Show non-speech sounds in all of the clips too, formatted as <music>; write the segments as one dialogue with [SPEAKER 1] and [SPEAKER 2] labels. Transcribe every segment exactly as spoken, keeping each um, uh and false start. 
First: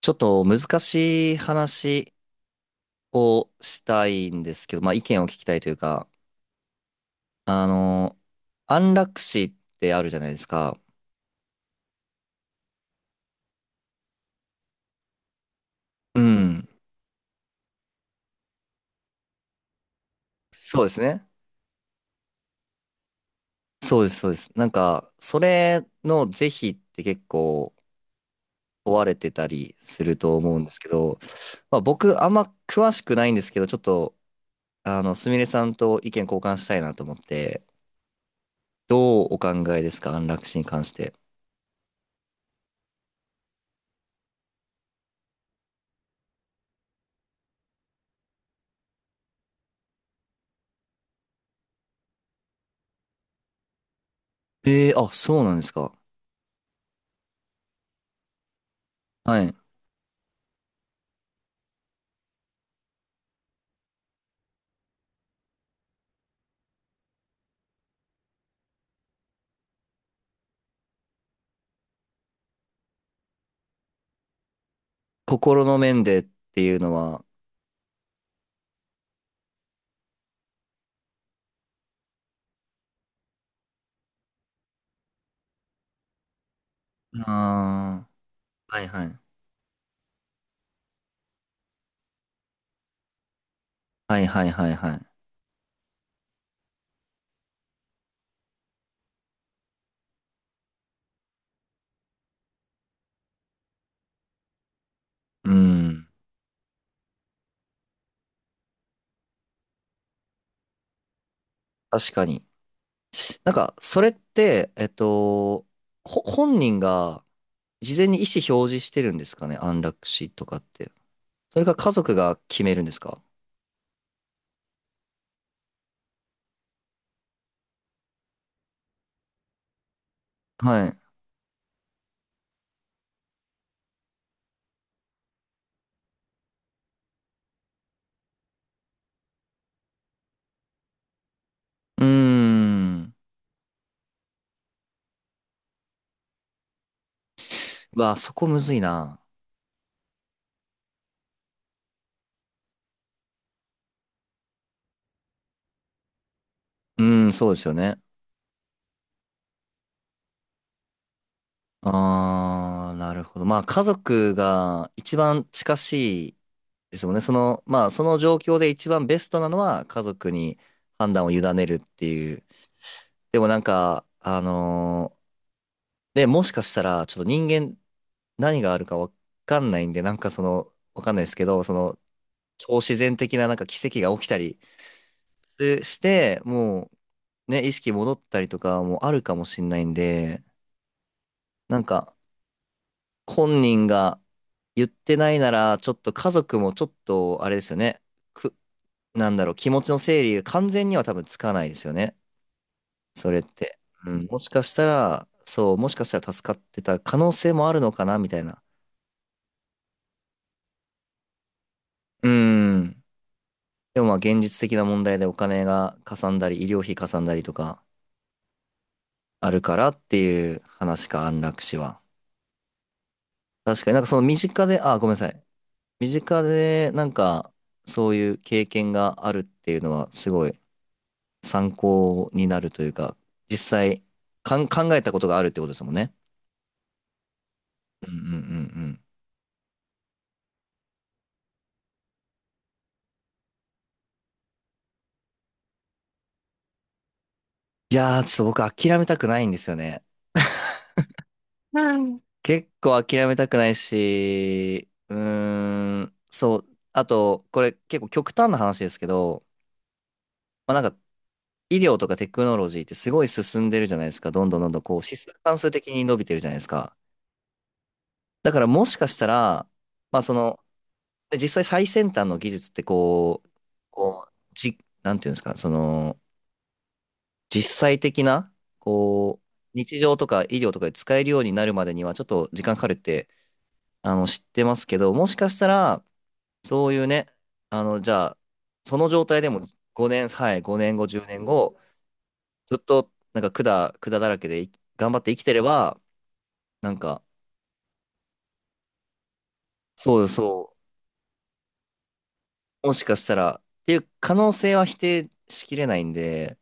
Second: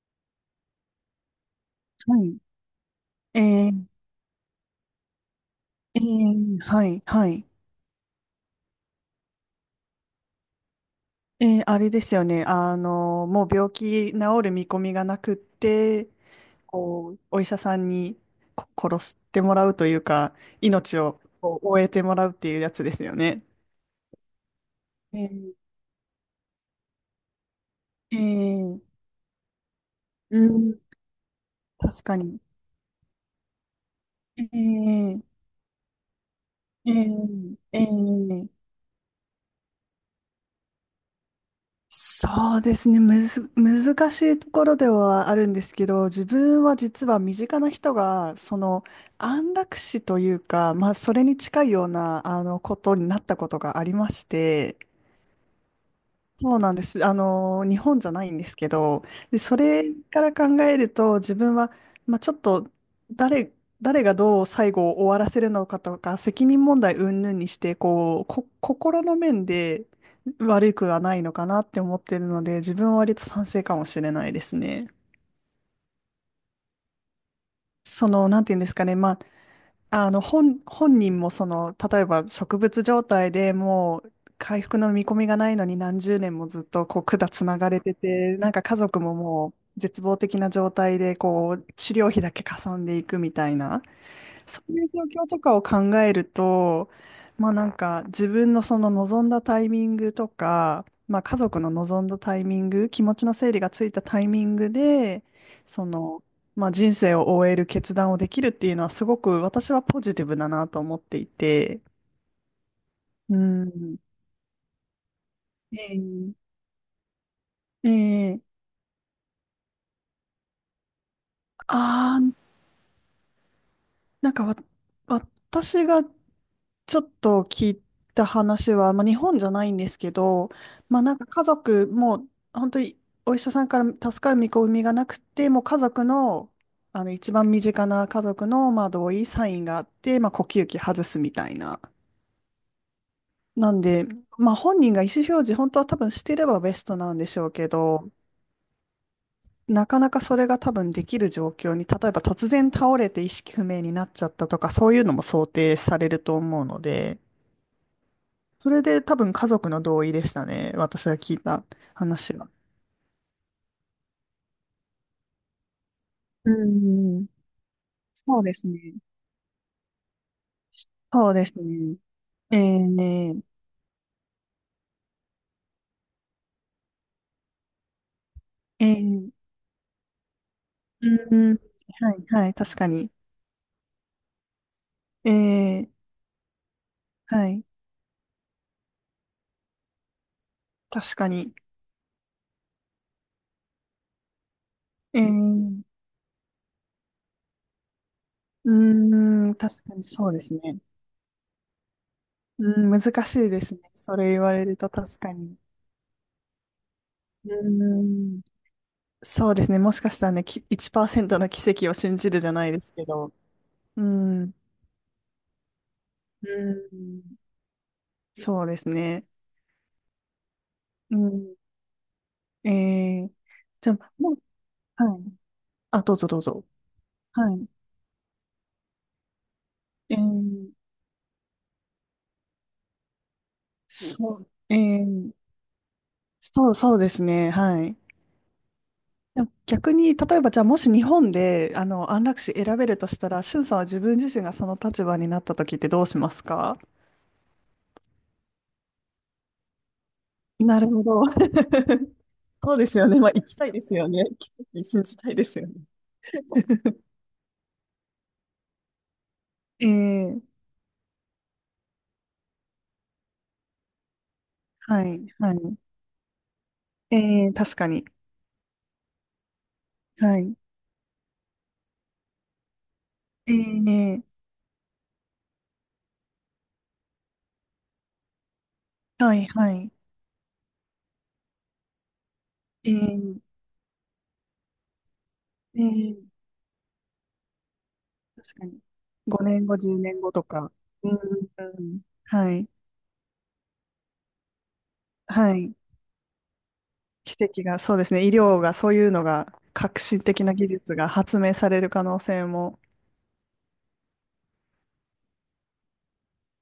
[SPEAKER 1] ちょっと難しい話
[SPEAKER 2] はい。
[SPEAKER 1] を
[SPEAKER 2] え
[SPEAKER 1] し
[SPEAKER 2] ー、
[SPEAKER 1] たいんですけど、まあ意見を聞きたいという
[SPEAKER 2] え
[SPEAKER 1] か、
[SPEAKER 2] ー、はい、はい。
[SPEAKER 1] あの、安楽死ってあるじゃないですか。
[SPEAKER 2] えー、あれですよね。あの、もう病気治る見込みがなくって、
[SPEAKER 1] うん。
[SPEAKER 2] こう、お医者さんにこ殺してもらうというか、
[SPEAKER 1] そうで
[SPEAKER 2] 命
[SPEAKER 1] す
[SPEAKER 2] を
[SPEAKER 1] ね。
[SPEAKER 2] こう終えてもらうっていうやつですよね。
[SPEAKER 1] そうです、そうです。なんか、
[SPEAKER 2] え
[SPEAKER 1] そ
[SPEAKER 2] ー、
[SPEAKER 1] れの是非って結構
[SPEAKER 2] えー、
[SPEAKER 1] 問われてたりすると
[SPEAKER 2] う
[SPEAKER 1] 思うんです
[SPEAKER 2] ん、
[SPEAKER 1] けど、まあ
[SPEAKER 2] 確か
[SPEAKER 1] 僕あん
[SPEAKER 2] に。
[SPEAKER 1] ま詳しくないんですけど、ちょっと、
[SPEAKER 2] え
[SPEAKER 1] あの、
[SPEAKER 2] ー、
[SPEAKER 1] すみれさんと意見交換したい
[SPEAKER 2] え
[SPEAKER 1] なと思っ
[SPEAKER 2] ー、
[SPEAKER 1] て、
[SPEAKER 2] えー、
[SPEAKER 1] どうお考えですか、安楽死に関して。
[SPEAKER 2] そうですね。むず、難しいところではあるんですけど、自分は実は身近な人が、その安楽死というか、まあ、それに近いような、あの、ことになったことがありまして、
[SPEAKER 1] えー、あ、そうなんですか。
[SPEAKER 2] そうなんです。あの、日本じゃないんですけど、
[SPEAKER 1] は
[SPEAKER 2] で、
[SPEAKER 1] い。
[SPEAKER 2] それから考えると、自分は、まあ、ちょっと誰、誰がどう最後を終わらせるのかとか、責任問題云々にして、こう、こ、心の面で悪くはないのかなって思ってるので、自分は割と賛成かもしれないですね。
[SPEAKER 1] 心の面でっていうのは、
[SPEAKER 2] その、なんていうんですかね、まあ、あの、本、本人もその、例えば植物状態でもう回復の見込みがないのに何十年もずっとこう管つながれて
[SPEAKER 1] ああ、
[SPEAKER 2] て、なんか家
[SPEAKER 1] はい
[SPEAKER 2] 族
[SPEAKER 1] は
[SPEAKER 2] も
[SPEAKER 1] い。
[SPEAKER 2] もう絶望的な状態でこう治療費だけかさんでいくみたいな。
[SPEAKER 1] はいはい
[SPEAKER 2] そ
[SPEAKER 1] は
[SPEAKER 2] う
[SPEAKER 1] い
[SPEAKER 2] いう
[SPEAKER 1] は
[SPEAKER 2] 状
[SPEAKER 1] い。
[SPEAKER 2] 況とかを考えると、まあなんか自分のその望んだタイミングとか、まあ家族の望んだタイミング、気持ちの整理がついたタイミングで、
[SPEAKER 1] う
[SPEAKER 2] そ
[SPEAKER 1] ん。
[SPEAKER 2] の、まあ人生を終える決断をできるっていうのはすごく私はポジティブだなと思っていて、
[SPEAKER 1] 確かに。
[SPEAKER 2] う
[SPEAKER 1] なんか、
[SPEAKER 2] ん。
[SPEAKER 1] それって、えっと、ほ、
[SPEAKER 2] ええ
[SPEAKER 1] 本人が事前に意
[SPEAKER 2] え
[SPEAKER 1] 思
[SPEAKER 2] え
[SPEAKER 1] 表示してるんですかね、安楽死とかって。それか家族
[SPEAKER 2] あ
[SPEAKER 1] が
[SPEAKER 2] あ、
[SPEAKER 1] 決めるんですか。
[SPEAKER 2] なんかわ、私がちょっと聞いた話は、まあ、日本じゃないんですけど、
[SPEAKER 1] はい。
[SPEAKER 2] まあ、なんか家族も本当にお医者さんから助かる見込みがなくてもう家族の、あの一番身近な家族の、まあ、同意サインがあって、まあ、呼吸器外すみたいな。
[SPEAKER 1] うーん。
[SPEAKER 2] なんで、まあ、本人が意思表示本当は多分してればベストなんでしょうけ
[SPEAKER 1] う
[SPEAKER 2] ど、
[SPEAKER 1] わあ、そこむずいな。
[SPEAKER 2] なかなかそれが多分できる状況に、例えば突然倒れて意識不明になっちゃったとか、そういうのも想定されると思うの
[SPEAKER 1] う
[SPEAKER 2] で、
[SPEAKER 1] ーん、そうですよね。
[SPEAKER 2] それで多分家族の同意でしたね。私が聞いた話は。
[SPEAKER 1] ああ、なるほど。まあ、家族が一番近しい
[SPEAKER 2] う
[SPEAKER 1] ですもんね。
[SPEAKER 2] ん。
[SPEAKER 1] その、まあ、その状
[SPEAKER 2] そうで
[SPEAKER 1] 況
[SPEAKER 2] す
[SPEAKER 1] で一
[SPEAKER 2] ね。
[SPEAKER 1] 番ベストなのは家族に判断を
[SPEAKER 2] そう
[SPEAKER 1] 委
[SPEAKER 2] です
[SPEAKER 1] ねるっ
[SPEAKER 2] ね。
[SPEAKER 1] ていう。
[SPEAKER 2] え
[SPEAKER 1] で
[SPEAKER 2] ー、
[SPEAKER 1] もなんか、あのーで、もしかしたら、ちょっと人間何がある
[SPEAKER 2] え
[SPEAKER 1] かわ
[SPEAKER 2] ー、
[SPEAKER 1] かんないんで、なんかその、わかんないです
[SPEAKER 2] う
[SPEAKER 1] け
[SPEAKER 2] ん、
[SPEAKER 1] ど、その、
[SPEAKER 2] はい、はい、
[SPEAKER 1] 超
[SPEAKER 2] 確か
[SPEAKER 1] 自
[SPEAKER 2] に。
[SPEAKER 1] 然的ななんか奇跡が起きたり
[SPEAKER 2] え
[SPEAKER 1] す
[SPEAKER 2] ー、
[SPEAKER 1] して、も
[SPEAKER 2] は
[SPEAKER 1] う、
[SPEAKER 2] い、
[SPEAKER 1] ね、意識戻ったりとかもあるかもしんないんで、
[SPEAKER 2] 確かに。
[SPEAKER 1] なんか、本人が言って
[SPEAKER 2] え
[SPEAKER 1] ないなら、
[SPEAKER 2] ー、
[SPEAKER 1] ちょっと家族もちょっと、あれですよね。く、なんだ
[SPEAKER 2] う
[SPEAKER 1] ろう、
[SPEAKER 2] ん、
[SPEAKER 1] 気持
[SPEAKER 2] 確
[SPEAKER 1] ち
[SPEAKER 2] か
[SPEAKER 1] の
[SPEAKER 2] に
[SPEAKER 1] 整
[SPEAKER 2] そう
[SPEAKER 1] 理
[SPEAKER 2] で
[SPEAKER 1] が
[SPEAKER 2] す
[SPEAKER 1] 完
[SPEAKER 2] ね。
[SPEAKER 1] 全には多分つかないですよね。
[SPEAKER 2] うん、難
[SPEAKER 1] そ
[SPEAKER 2] し
[SPEAKER 1] れっ
[SPEAKER 2] いです
[SPEAKER 1] て。
[SPEAKER 2] ね。
[SPEAKER 1] う
[SPEAKER 2] そ
[SPEAKER 1] ん、
[SPEAKER 2] れ
[SPEAKER 1] も
[SPEAKER 2] 言
[SPEAKER 1] し
[SPEAKER 2] わ
[SPEAKER 1] か
[SPEAKER 2] れ
[SPEAKER 1] し
[SPEAKER 2] る
[SPEAKER 1] た
[SPEAKER 2] と確
[SPEAKER 1] ら、
[SPEAKER 2] かに。
[SPEAKER 1] そう、もしかしたら助かってた可能
[SPEAKER 2] う
[SPEAKER 1] 性もあるのかな、み
[SPEAKER 2] ー
[SPEAKER 1] た
[SPEAKER 2] ん。
[SPEAKER 1] いな。
[SPEAKER 2] そうですね。もしかしたらね、きいちパーセントの奇跡を信
[SPEAKER 1] う
[SPEAKER 2] じるじゃないです
[SPEAKER 1] ん。
[SPEAKER 2] けど。
[SPEAKER 1] で
[SPEAKER 2] う
[SPEAKER 1] もまあ現
[SPEAKER 2] ん。
[SPEAKER 1] 実的な問題でお金がかさんだり、
[SPEAKER 2] う
[SPEAKER 1] 医療費かさ
[SPEAKER 2] ん。
[SPEAKER 1] んだりとか
[SPEAKER 2] そうですね。
[SPEAKER 1] あるからっていう話
[SPEAKER 2] う
[SPEAKER 1] か、安
[SPEAKER 2] ん。
[SPEAKER 1] 楽死は。
[SPEAKER 2] えー、
[SPEAKER 1] 確か
[SPEAKER 2] じゃ
[SPEAKER 1] になんか
[SPEAKER 2] あ、
[SPEAKER 1] その
[SPEAKER 2] も
[SPEAKER 1] 身
[SPEAKER 2] う、
[SPEAKER 1] 近で、あ、ごめんな
[SPEAKER 2] はい。
[SPEAKER 1] さい。
[SPEAKER 2] あ、
[SPEAKER 1] 身
[SPEAKER 2] どうぞど
[SPEAKER 1] 近
[SPEAKER 2] うぞ。
[SPEAKER 1] でなん
[SPEAKER 2] は
[SPEAKER 1] か
[SPEAKER 2] い。
[SPEAKER 1] そういう経験があるっていうのは
[SPEAKER 2] え
[SPEAKER 1] すごい
[SPEAKER 2] ー、
[SPEAKER 1] 参考になるというか、実際
[SPEAKER 2] そう、
[SPEAKER 1] かん
[SPEAKER 2] え
[SPEAKER 1] 考えたこと
[SPEAKER 2] ー、
[SPEAKER 1] があるってことですもんね。
[SPEAKER 2] そう、そうですね。はい。
[SPEAKER 1] うんうんうんうん。
[SPEAKER 2] でも逆に、例えば、じゃあ、もし日本で、あの、安楽死選べるとしたら、しゅんさんは自分自身がその立場になった時ってどうしますか？
[SPEAKER 1] いやー、ちょっと僕諦めたくないんですよね。
[SPEAKER 2] なるほど。<laughs>
[SPEAKER 1] はい。結
[SPEAKER 2] そうです
[SPEAKER 1] 構
[SPEAKER 2] よね。
[SPEAKER 1] 諦
[SPEAKER 2] まあ、
[SPEAKER 1] め
[SPEAKER 2] 行
[SPEAKER 1] たく
[SPEAKER 2] きた
[SPEAKER 1] な
[SPEAKER 2] い
[SPEAKER 1] い
[SPEAKER 2] ですよね。
[SPEAKER 1] し、
[SPEAKER 2] 信
[SPEAKER 1] う
[SPEAKER 2] じたいですよね。
[SPEAKER 1] ーん、そう。あと、これ結構極端な話ですけど、
[SPEAKER 2] ええ、
[SPEAKER 1] まあ、なんか医療とかテクノロジーってすごい進んでるじゃないですか。どんどんどんどんこう、
[SPEAKER 2] は
[SPEAKER 1] 指数
[SPEAKER 2] い、は
[SPEAKER 1] 関数
[SPEAKER 2] い。
[SPEAKER 1] 的に伸びてるじゃないですか。
[SPEAKER 2] ええ、確かに。
[SPEAKER 1] だからもしかしたら、まあそ
[SPEAKER 2] はい。
[SPEAKER 1] の、で実際最先端の技術ってこう、
[SPEAKER 2] え
[SPEAKER 1] こう、
[SPEAKER 2] え、
[SPEAKER 1] じ、なんていうんですか、その、実際的な、
[SPEAKER 2] は
[SPEAKER 1] こう、
[SPEAKER 2] い、はい。
[SPEAKER 1] 日常とか医療とかで使えるようになるまでにはちょっと時間かかるって、
[SPEAKER 2] ええ
[SPEAKER 1] あの、知ってますけど、もしかしたら、
[SPEAKER 2] ええ、
[SPEAKER 1] そういうね、あの、じゃあ、
[SPEAKER 2] 確かに。
[SPEAKER 1] その状態で
[SPEAKER 2] 5
[SPEAKER 1] も
[SPEAKER 2] 年後、10年
[SPEAKER 1] ごねん、
[SPEAKER 2] 後と
[SPEAKER 1] はい、
[SPEAKER 2] か。
[SPEAKER 1] ごねんご、
[SPEAKER 2] うん、
[SPEAKER 1] じゅうねんご、
[SPEAKER 2] うん。はい、
[SPEAKER 1] ずっと、なんか管、管だらけで頑張って生き
[SPEAKER 2] は
[SPEAKER 1] てれ
[SPEAKER 2] い。
[SPEAKER 1] ば、なんか、
[SPEAKER 2] 奇跡が、そうですね。医療が、そういうのが、革新
[SPEAKER 1] そう
[SPEAKER 2] 的な技
[SPEAKER 1] そう、
[SPEAKER 2] 術が発明される可能性も、
[SPEAKER 1] もしかしたら、っていう可能性は否定しきれないんで、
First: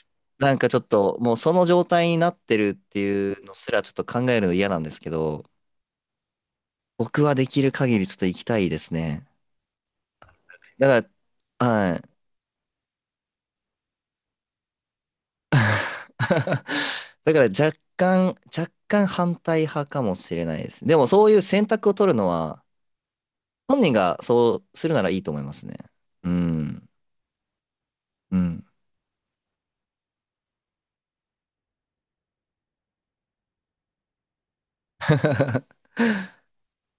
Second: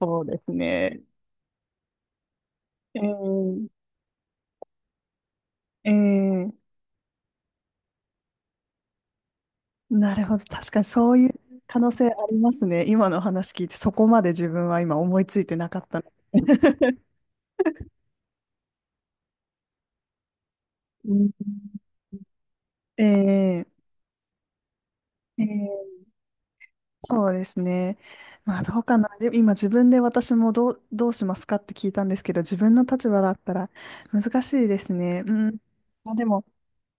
[SPEAKER 2] そうで
[SPEAKER 1] な
[SPEAKER 2] す
[SPEAKER 1] んかちょっ
[SPEAKER 2] ね。
[SPEAKER 1] ともうその状態になってるって
[SPEAKER 2] え
[SPEAKER 1] いうのすら
[SPEAKER 2] え
[SPEAKER 1] ちょっと考えるの嫌なんですけど、
[SPEAKER 2] ええ、
[SPEAKER 1] 僕はできる限りちょっと行きたいですね。
[SPEAKER 2] なるほど。確かに
[SPEAKER 1] だか
[SPEAKER 2] そういう
[SPEAKER 1] ら、
[SPEAKER 2] 可能
[SPEAKER 1] は
[SPEAKER 2] 性あ
[SPEAKER 1] い。
[SPEAKER 2] りますね。今のお話聞いて、そこまで自分は今思いついてなかったの。
[SPEAKER 1] <laughs> だから若干、若干反対派かもしれないです。でも
[SPEAKER 2] う
[SPEAKER 1] そう
[SPEAKER 2] ん。
[SPEAKER 1] いう選択を取るのは、
[SPEAKER 2] え
[SPEAKER 1] 本
[SPEAKER 2] え
[SPEAKER 1] 人がそうするならいいと思い
[SPEAKER 2] え
[SPEAKER 1] ますね。
[SPEAKER 2] ー
[SPEAKER 1] うん。
[SPEAKER 2] そうですね。
[SPEAKER 1] う
[SPEAKER 2] まあ
[SPEAKER 1] ん。
[SPEAKER 2] どうかな。で、今自分で私もどう、どうしますかって聞いたんですけど、自分の立場だったら難しいですね。うん。
[SPEAKER 1] <laughs>
[SPEAKER 2] まあでも、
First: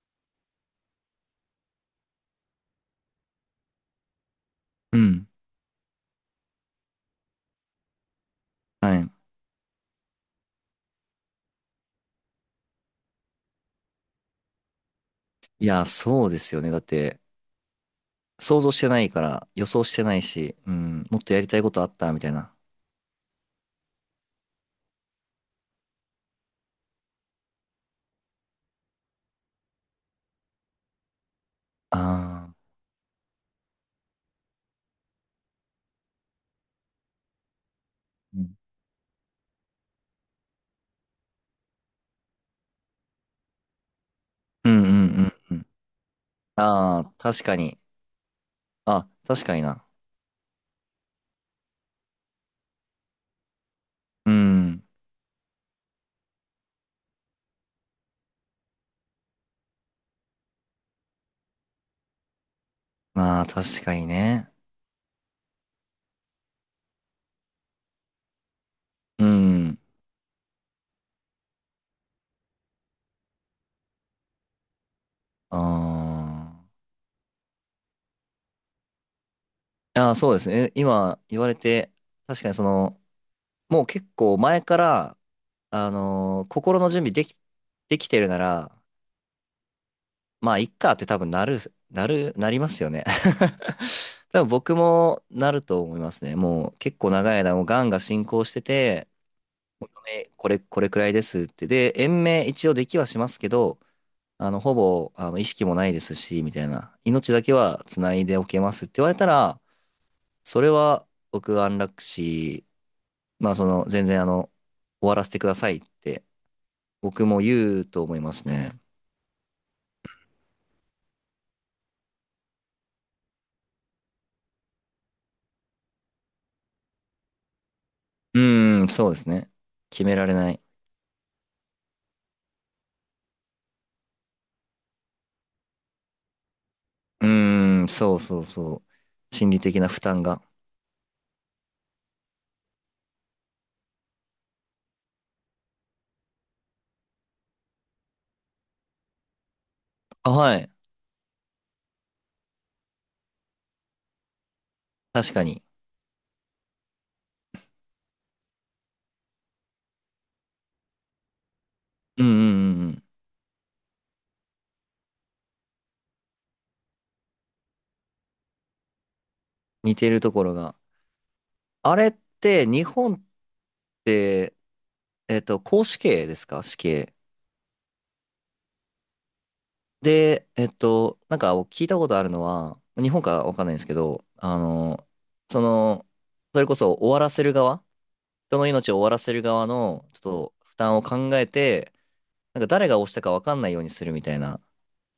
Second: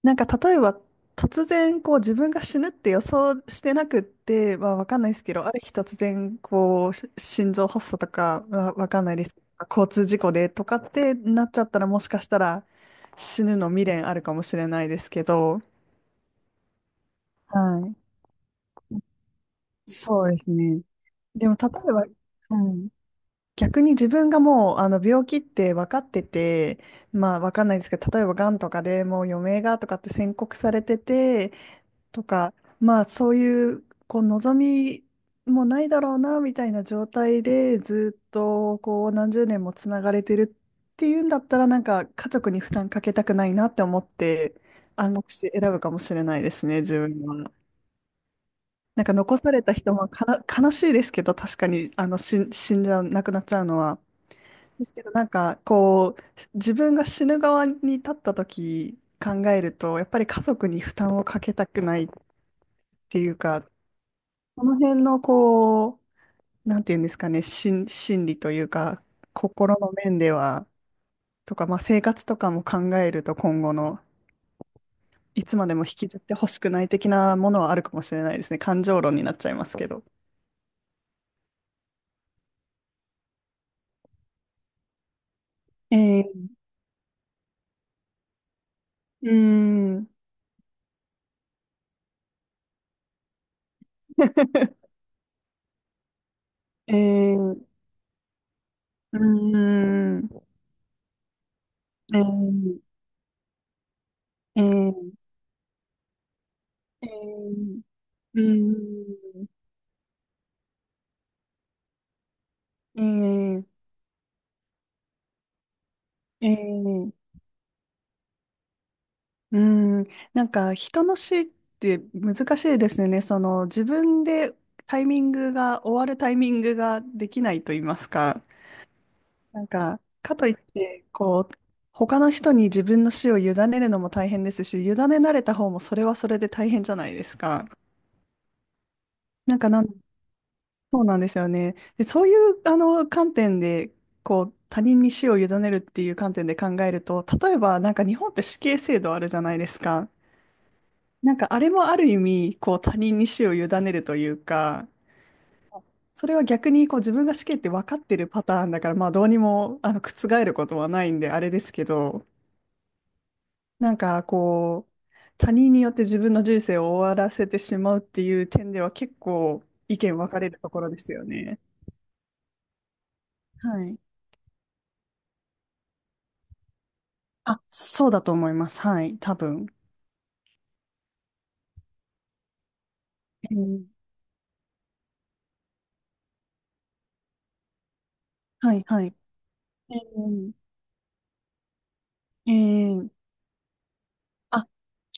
[SPEAKER 2] なんか例えば突然こう自分が死ぬって予想してなくって、まあわ
[SPEAKER 1] う
[SPEAKER 2] かんないです
[SPEAKER 1] ん。
[SPEAKER 2] けど、ある日突然こうし心臓発作とかわわ
[SPEAKER 1] は
[SPEAKER 2] かん
[SPEAKER 1] い。
[SPEAKER 2] ないです。交通事故でとかってなっちゃったらもしかしたら死ぬの未練あるかもしれないですけど、
[SPEAKER 1] いや、そうですよね。だって、
[SPEAKER 2] はい。
[SPEAKER 1] 想像してないから、予想してない
[SPEAKER 2] そうです
[SPEAKER 1] し、う
[SPEAKER 2] ね。
[SPEAKER 1] ん、もっとやり
[SPEAKER 2] でも
[SPEAKER 1] たい
[SPEAKER 2] 例
[SPEAKER 1] ことあっ
[SPEAKER 2] えば、
[SPEAKER 1] たみたいな。
[SPEAKER 2] うん。逆に自分がもうあの病気って分かってて、まあ分かんないですけど、例えばがんとかでもう余命がとかって宣告されてて、
[SPEAKER 1] あ
[SPEAKER 2] と
[SPEAKER 1] あ、
[SPEAKER 2] か、まあそういう、こう望みもないだろうな、みたいな状態でずっ
[SPEAKER 1] うん
[SPEAKER 2] とこう何十年もつながれてるっていうんだったら、なんか家族に負担かけたくないなって思って、
[SPEAKER 1] うんう
[SPEAKER 2] 安楽
[SPEAKER 1] ん
[SPEAKER 2] 死
[SPEAKER 1] う
[SPEAKER 2] 選
[SPEAKER 1] ん。
[SPEAKER 2] ぶかもしれないですね、自
[SPEAKER 1] ああ、
[SPEAKER 2] 分
[SPEAKER 1] 確
[SPEAKER 2] は。
[SPEAKER 1] かに。
[SPEAKER 2] なん
[SPEAKER 1] あ、
[SPEAKER 2] か残
[SPEAKER 1] 確
[SPEAKER 2] さ
[SPEAKER 1] かに
[SPEAKER 2] れた
[SPEAKER 1] な。
[SPEAKER 2] 人もかな悲しいですけど、確かにあの死ん死んじゃう、亡くなっちゃうのは。
[SPEAKER 1] うん。
[SPEAKER 2] ですけど、なんか、こう、自分が死ぬ側に立った時考えると、やっぱり家族に負担をかけたくないっていう
[SPEAKER 1] まあ、
[SPEAKER 2] か、
[SPEAKER 1] 確かにね。
[SPEAKER 2] この辺の、こう、なんていうんですかね、心、心理というか、
[SPEAKER 1] う
[SPEAKER 2] 心
[SPEAKER 1] ん。
[SPEAKER 2] の面では、とか、まあ、生活とかも考えると、今後の、いつ
[SPEAKER 1] あ
[SPEAKER 2] までも引きずってほしくない的なものはあるかもしれないですね。感情論になっちゃいますけど。
[SPEAKER 1] あ。ああ、そうですね。え今言われて、確かにその、もう結構前から、あ
[SPEAKER 2] え
[SPEAKER 1] の
[SPEAKER 2] ー、
[SPEAKER 1] ー心の準備でき、できてるなら、
[SPEAKER 2] うーん。
[SPEAKER 1] まあ、いっかって多分なる、なる、なりますよね。<laughs> 多分僕
[SPEAKER 2] <laughs>
[SPEAKER 1] もなると思いますね。もう
[SPEAKER 2] え
[SPEAKER 1] 結構長い間も
[SPEAKER 2] ー、
[SPEAKER 1] うがんが進行してて、
[SPEAKER 2] うー
[SPEAKER 1] え
[SPEAKER 2] ん。
[SPEAKER 1] これ、これくらいですって。で、
[SPEAKER 2] え
[SPEAKER 1] 延命一応
[SPEAKER 2] ー、
[SPEAKER 1] できはしますけど、あの、
[SPEAKER 2] え
[SPEAKER 1] ほぼ、
[SPEAKER 2] ー、
[SPEAKER 1] あの、意識もないですし、みたいな。
[SPEAKER 2] え
[SPEAKER 1] 命だけ
[SPEAKER 2] ー
[SPEAKER 1] は繋いで
[SPEAKER 2] う
[SPEAKER 1] おけますって言われた
[SPEAKER 2] ん。
[SPEAKER 1] ら、それは僕安楽死、まあ
[SPEAKER 2] え
[SPEAKER 1] そ
[SPEAKER 2] え
[SPEAKER 1] の、全然あの、終わらせてくださいって
[SPEAKER 2] ええ
[SPEAKER 1] 僕も言うと思いますね。
[SPEAKER 2] うん。なんか、人の死って難しいですね。その、自分でタイミングが、終わるタイミングができないと言います
[SPEAKER 1] う
[SPEAKER 2] か。
[SPEAKER 1] ーん、そうですね。
[SPEAKER 2] なんか、
[SPEAKER 1] 決められ
[SPEAKER 2] かと
[SPEAKER 1] な
[SPEAKER 2] いっ
[SPEAKER 1] い。
[SPEAKER 2] て、こう、他の人に自分の死を委ねるのも大変ですし、委ねられた方もそれはそれで大変じゃないで
[SPEAKER 1] う
[SPEAKER 2] すか。
[SPEAKER 1] ーん、そうそうそう。心
[SPEAKER 2] な
[SPEAKER 1] 理
[SPEAKER 2] んか
[SPEAKER 1] 的
[SPEAKER 2] な
[SPEAKER 1] な
[SPEAKER 2] ん
[SPEAKER 1] 負担が。
[SPEAKER 2] そうなんですよね。で、そういうあの観点で、こう、他人に死を委ねるっていう観点で考えると、例えばなんか日本って死刑制度あるじゃないですか。
[SPEAKER 1] あ、はい。
[SPEAKER 2] なんかあれもある意味、こう、他人に死を委ねるというか、
[SPEAKER 1] 確かに。
[SPEAKER 2] それは逆にこう自分が死刑って分かってるパターンだから、まあどうにもあの覆ることはないんであれですけ
[SPEAKER 1] うん
[SPEAKER 2] ど、
[SPEAKER 1] うんうんうん。
[SPEAKER 2] なんかこう、他人によって自分の人生を終わらせてしまうっていう点では結構
[SPEAKER 1] 似
[SPEAKER 2] 意
[SPEAKER 1] て
[SPEAKER 2] 見
[SPEAKER 1] ると
[SPEAKER 2] 分か
[SPEAKER 1] こ
[SPEAKER 2] れ
[SPEAKER 1] ろ
[SPEAKER 2] ると
[SPEAKER 1] が。
[SPEAKER 2] ころですよね。
[SPEAKER 1] あれって、日本っ
[SPEAKER 2] はい。
[SPEAKER 1] て、えっと、絞死刑ですか死刑。
[SPEAKER 2] あ、そうだと思います。はい、多分。
[SPEAKER 1] で、えっと、なんか聞いたことあるのは、日本かわ
[SPEAKER 2] え
[SPEAKER 1] かんないんで
[SPEAKER 2] ー
[SPEAKER 1] すけど、あの、その、それこそ終わらせる側、人の
[SPEAKER 2] はい、
[SPEAKER 1] 命を終
[SPEAKER 2] は
[SPEAKER 1] わ
[SPEAKER 2] い。
[SPEAKER 1] らせる側
[SPEAKER 2] え
[SPEAKER 1] の、ちょっ
[SPEAKER 2] ー
[SPEAKER 1] と負担を考えて、
[SPEAKER 2] え
[SPEAKER 1] なんか誰が押
[SPEAKER 2] ー
[SPEAKER 1] したかわかんないようにするみたいな、
[SPEAKER 2] あ、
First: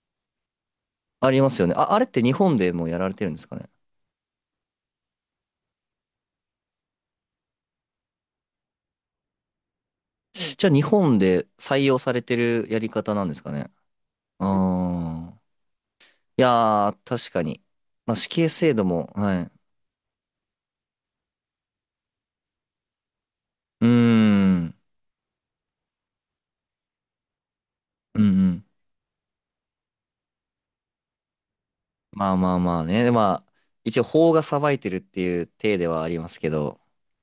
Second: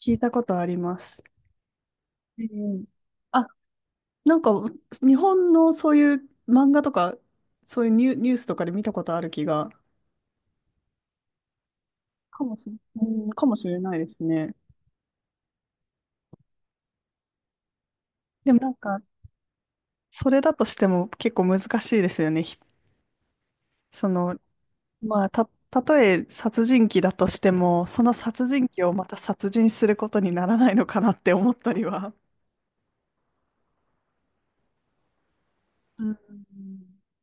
[SPEAKER 2] 聞いたことあります。
[SPEAKER 1] ありますよね。あ、あれって日
[SPEAKER 2] え
[SPEAKER 1] 本で
[SPEAKER 2] ー
[SPEAKER 1] もやられてるんです
[SPEAKER 2] あ、
[SPEAKER 1] かね。
[SPEAKER 2] なんか、日本のそういう漫画とか、そういうニュー、ニュースとかで見たことある気が、
[SPEAKER 1] じゃあ日本で採用されて
[SPEAKER 2] かも
[SPEAKER 1] る
[SPEAKER 2] しれ、
[SPEAKER 1] やり
[SPEAKER 2] う
[SPEAKER 1] 方なん
[SPEAKER 2] ん、
[SPEAKER 1] です
[SPEAKER 2] か
[SPEAKER 1] か
[SPEAKER 2] もし
[SPEAKER 1] ね。
[SPEAKER 2] れないですね。
[SPEAKER 1] ああー。いやー、確かに。まあ、死刑
[SPEAKER 2] でもな
[SPEAKER 1] 制
[SPEAKER 2] ん
[SPEAKER 1] 度
[SPEAKER 2] か、
[SPEAKER 1] も、はい。
[SPEAKER 2] それだとしても結構難しいですよね。ひ
[SPEAKER 1] うー
[SPEAKER 2] その、
[SPEAKER 1] ん。
[SPEAKER 2] まあ、た、たとえ殺人鬼だとしても、その
[SPEAKER 1] うんう
[SPEAKER 2] 殺人
[SPEAKER 1] ん。
[SPEAKER 2] 鬼をまた殺人することにならないのかなって思ったりは。
[SPEAKER 1] まあまあまあね。まあ、一応法が裁いてるっていう体では
[SPEAKER 2] う
[SPEAKER 1] あり
[SPEAKER 2] ん、
[SPEAKER 1] ますけど、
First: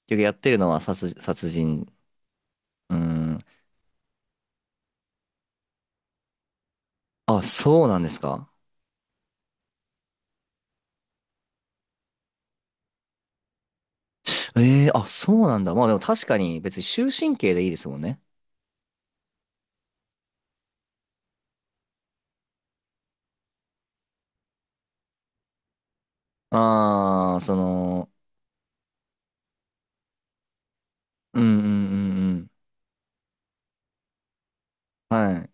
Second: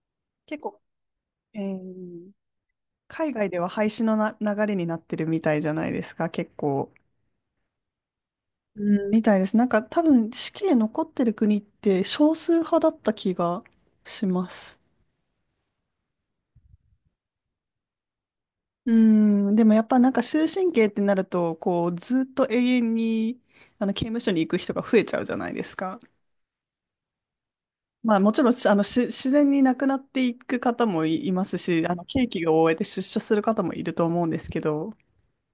[SPEAKER 1] 結局やってる
[SPEAKER 2] 結
[SPEAKER 1] のは
[SPEAKER 2] 構、
[SPEAKER 1] 殺、殺
[SPEAKER 2] え
[SPEAKER 1] 人。
[SPEAKER 2] ー
[SPEAKER 1] うー
[SPEAKER 2] 海
[SPEAKER 1] ん。
[SPEAKER 2] 外では廃止のな流れになってるみたいじゃないですか、結構。
[SPEAKER 1] あ、そうなんですか。
[SPEAKER 2] うん、みたいです。なんか多分死刑残ってる国って少数派だった気がします。
[SPEAKER 1] ええー、あ、そうなんだ。まあでも確かに別に終身刑でいいですもんね。
[SPEAKER 2] うん、でもやっぱなんか終身刑ってなると、こうずっと永遠にあの刑務所に行く人が増えちゃうじゃないですか。
[SPEAKER 1] ああ、その、
[SPEAKER 2] まあもちろんしあのし自然に亡くなっていく方もい、い
[SPEAKER 1] う
[SPEAKER 2] ます
[SPEAKER 1] んうんう
[SPEAKER 2] し、あの刑
[SPEAKER 1] んう
[SPEAKER 2] 期
[SPEAKER 1] ん。
[SPEAKER 2] が終えて出所する方もいると思うんですけど、
[SPEAKER 1] はい。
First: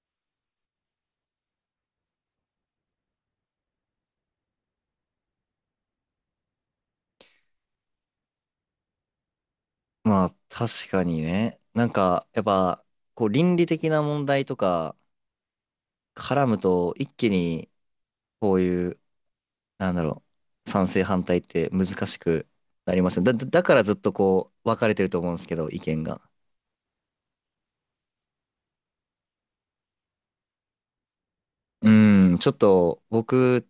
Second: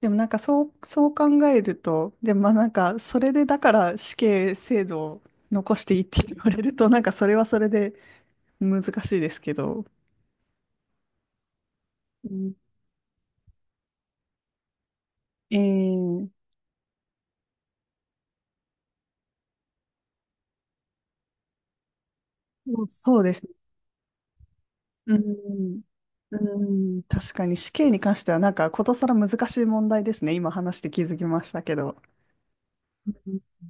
[SPEAKER 2] でもなんかそう、そう考えると、でもまあなんかそれでだから死刑制度を残していいって言われると、なんかそれはそれで難しいですけど。
[SPEAKER 1] まあ確かにね。なんか、
[SPEAKER 2] う
[SPEAKER 1] やっ
[SPEAKER 2] ん、
[SPEAKER 1] ぱ、こう倫理的な問題とか
[SPEAKER 2] えー、
[SPEAKER 1] 絡むと一気にこういう、なんだろう、賛成反対って難しく
[SPEAKER 2] そう
[SPEAKER 1] なります
[SPEAKER 2] そ
[SPEAKER 1] よ
[SPEAKER 2] う
[SPEAKER 1] ね。
[SPEAKER 2] で
[SPEAKER 1] だ、だ
[SPEAKER 2] す。
[SPEAKER 1] だからずっとこう、分かれてる
[SPEAKER 2] う
[SPEAKER 1] と思うんですけど、意
[SPEAKER 2] ん、
[SPEAKER 1] 見が。
[SPEAKER 2] うん、確かに死刑に関してはなんかことさら難しい問題ですね。今話して気づきましたけど。
[SPEAKER 1] うん、ちょっと
[SPEAKER 2] うん、
[SPEAKER 1] 僕、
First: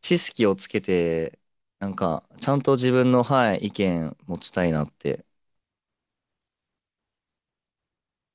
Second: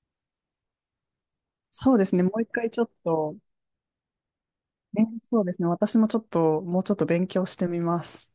[SPEAKER 1] 知識をつけて、な
[SPEAKER 2] そ
[SPEAKER 1] ん
[SPEAKER 2] うですね。
[SPEAKER 1] か、
[SPEAKER 2] もう一
[SPEAKER 1] ちゃん
[SPEAKER 2] 回
[SPEAKER 1] と
[SPEAKER 2] ちょっ
[SPEAKER 1] 自分の、
[SPEAKER 2] と、
[SPEAKER 1] はい、意見持ちたいなっ
[SPEAKER 2] ね、
[SPEAKER 1] て
[SPEAKER 2] そうですね。私もちょっと、もうちょっと勉強してみます。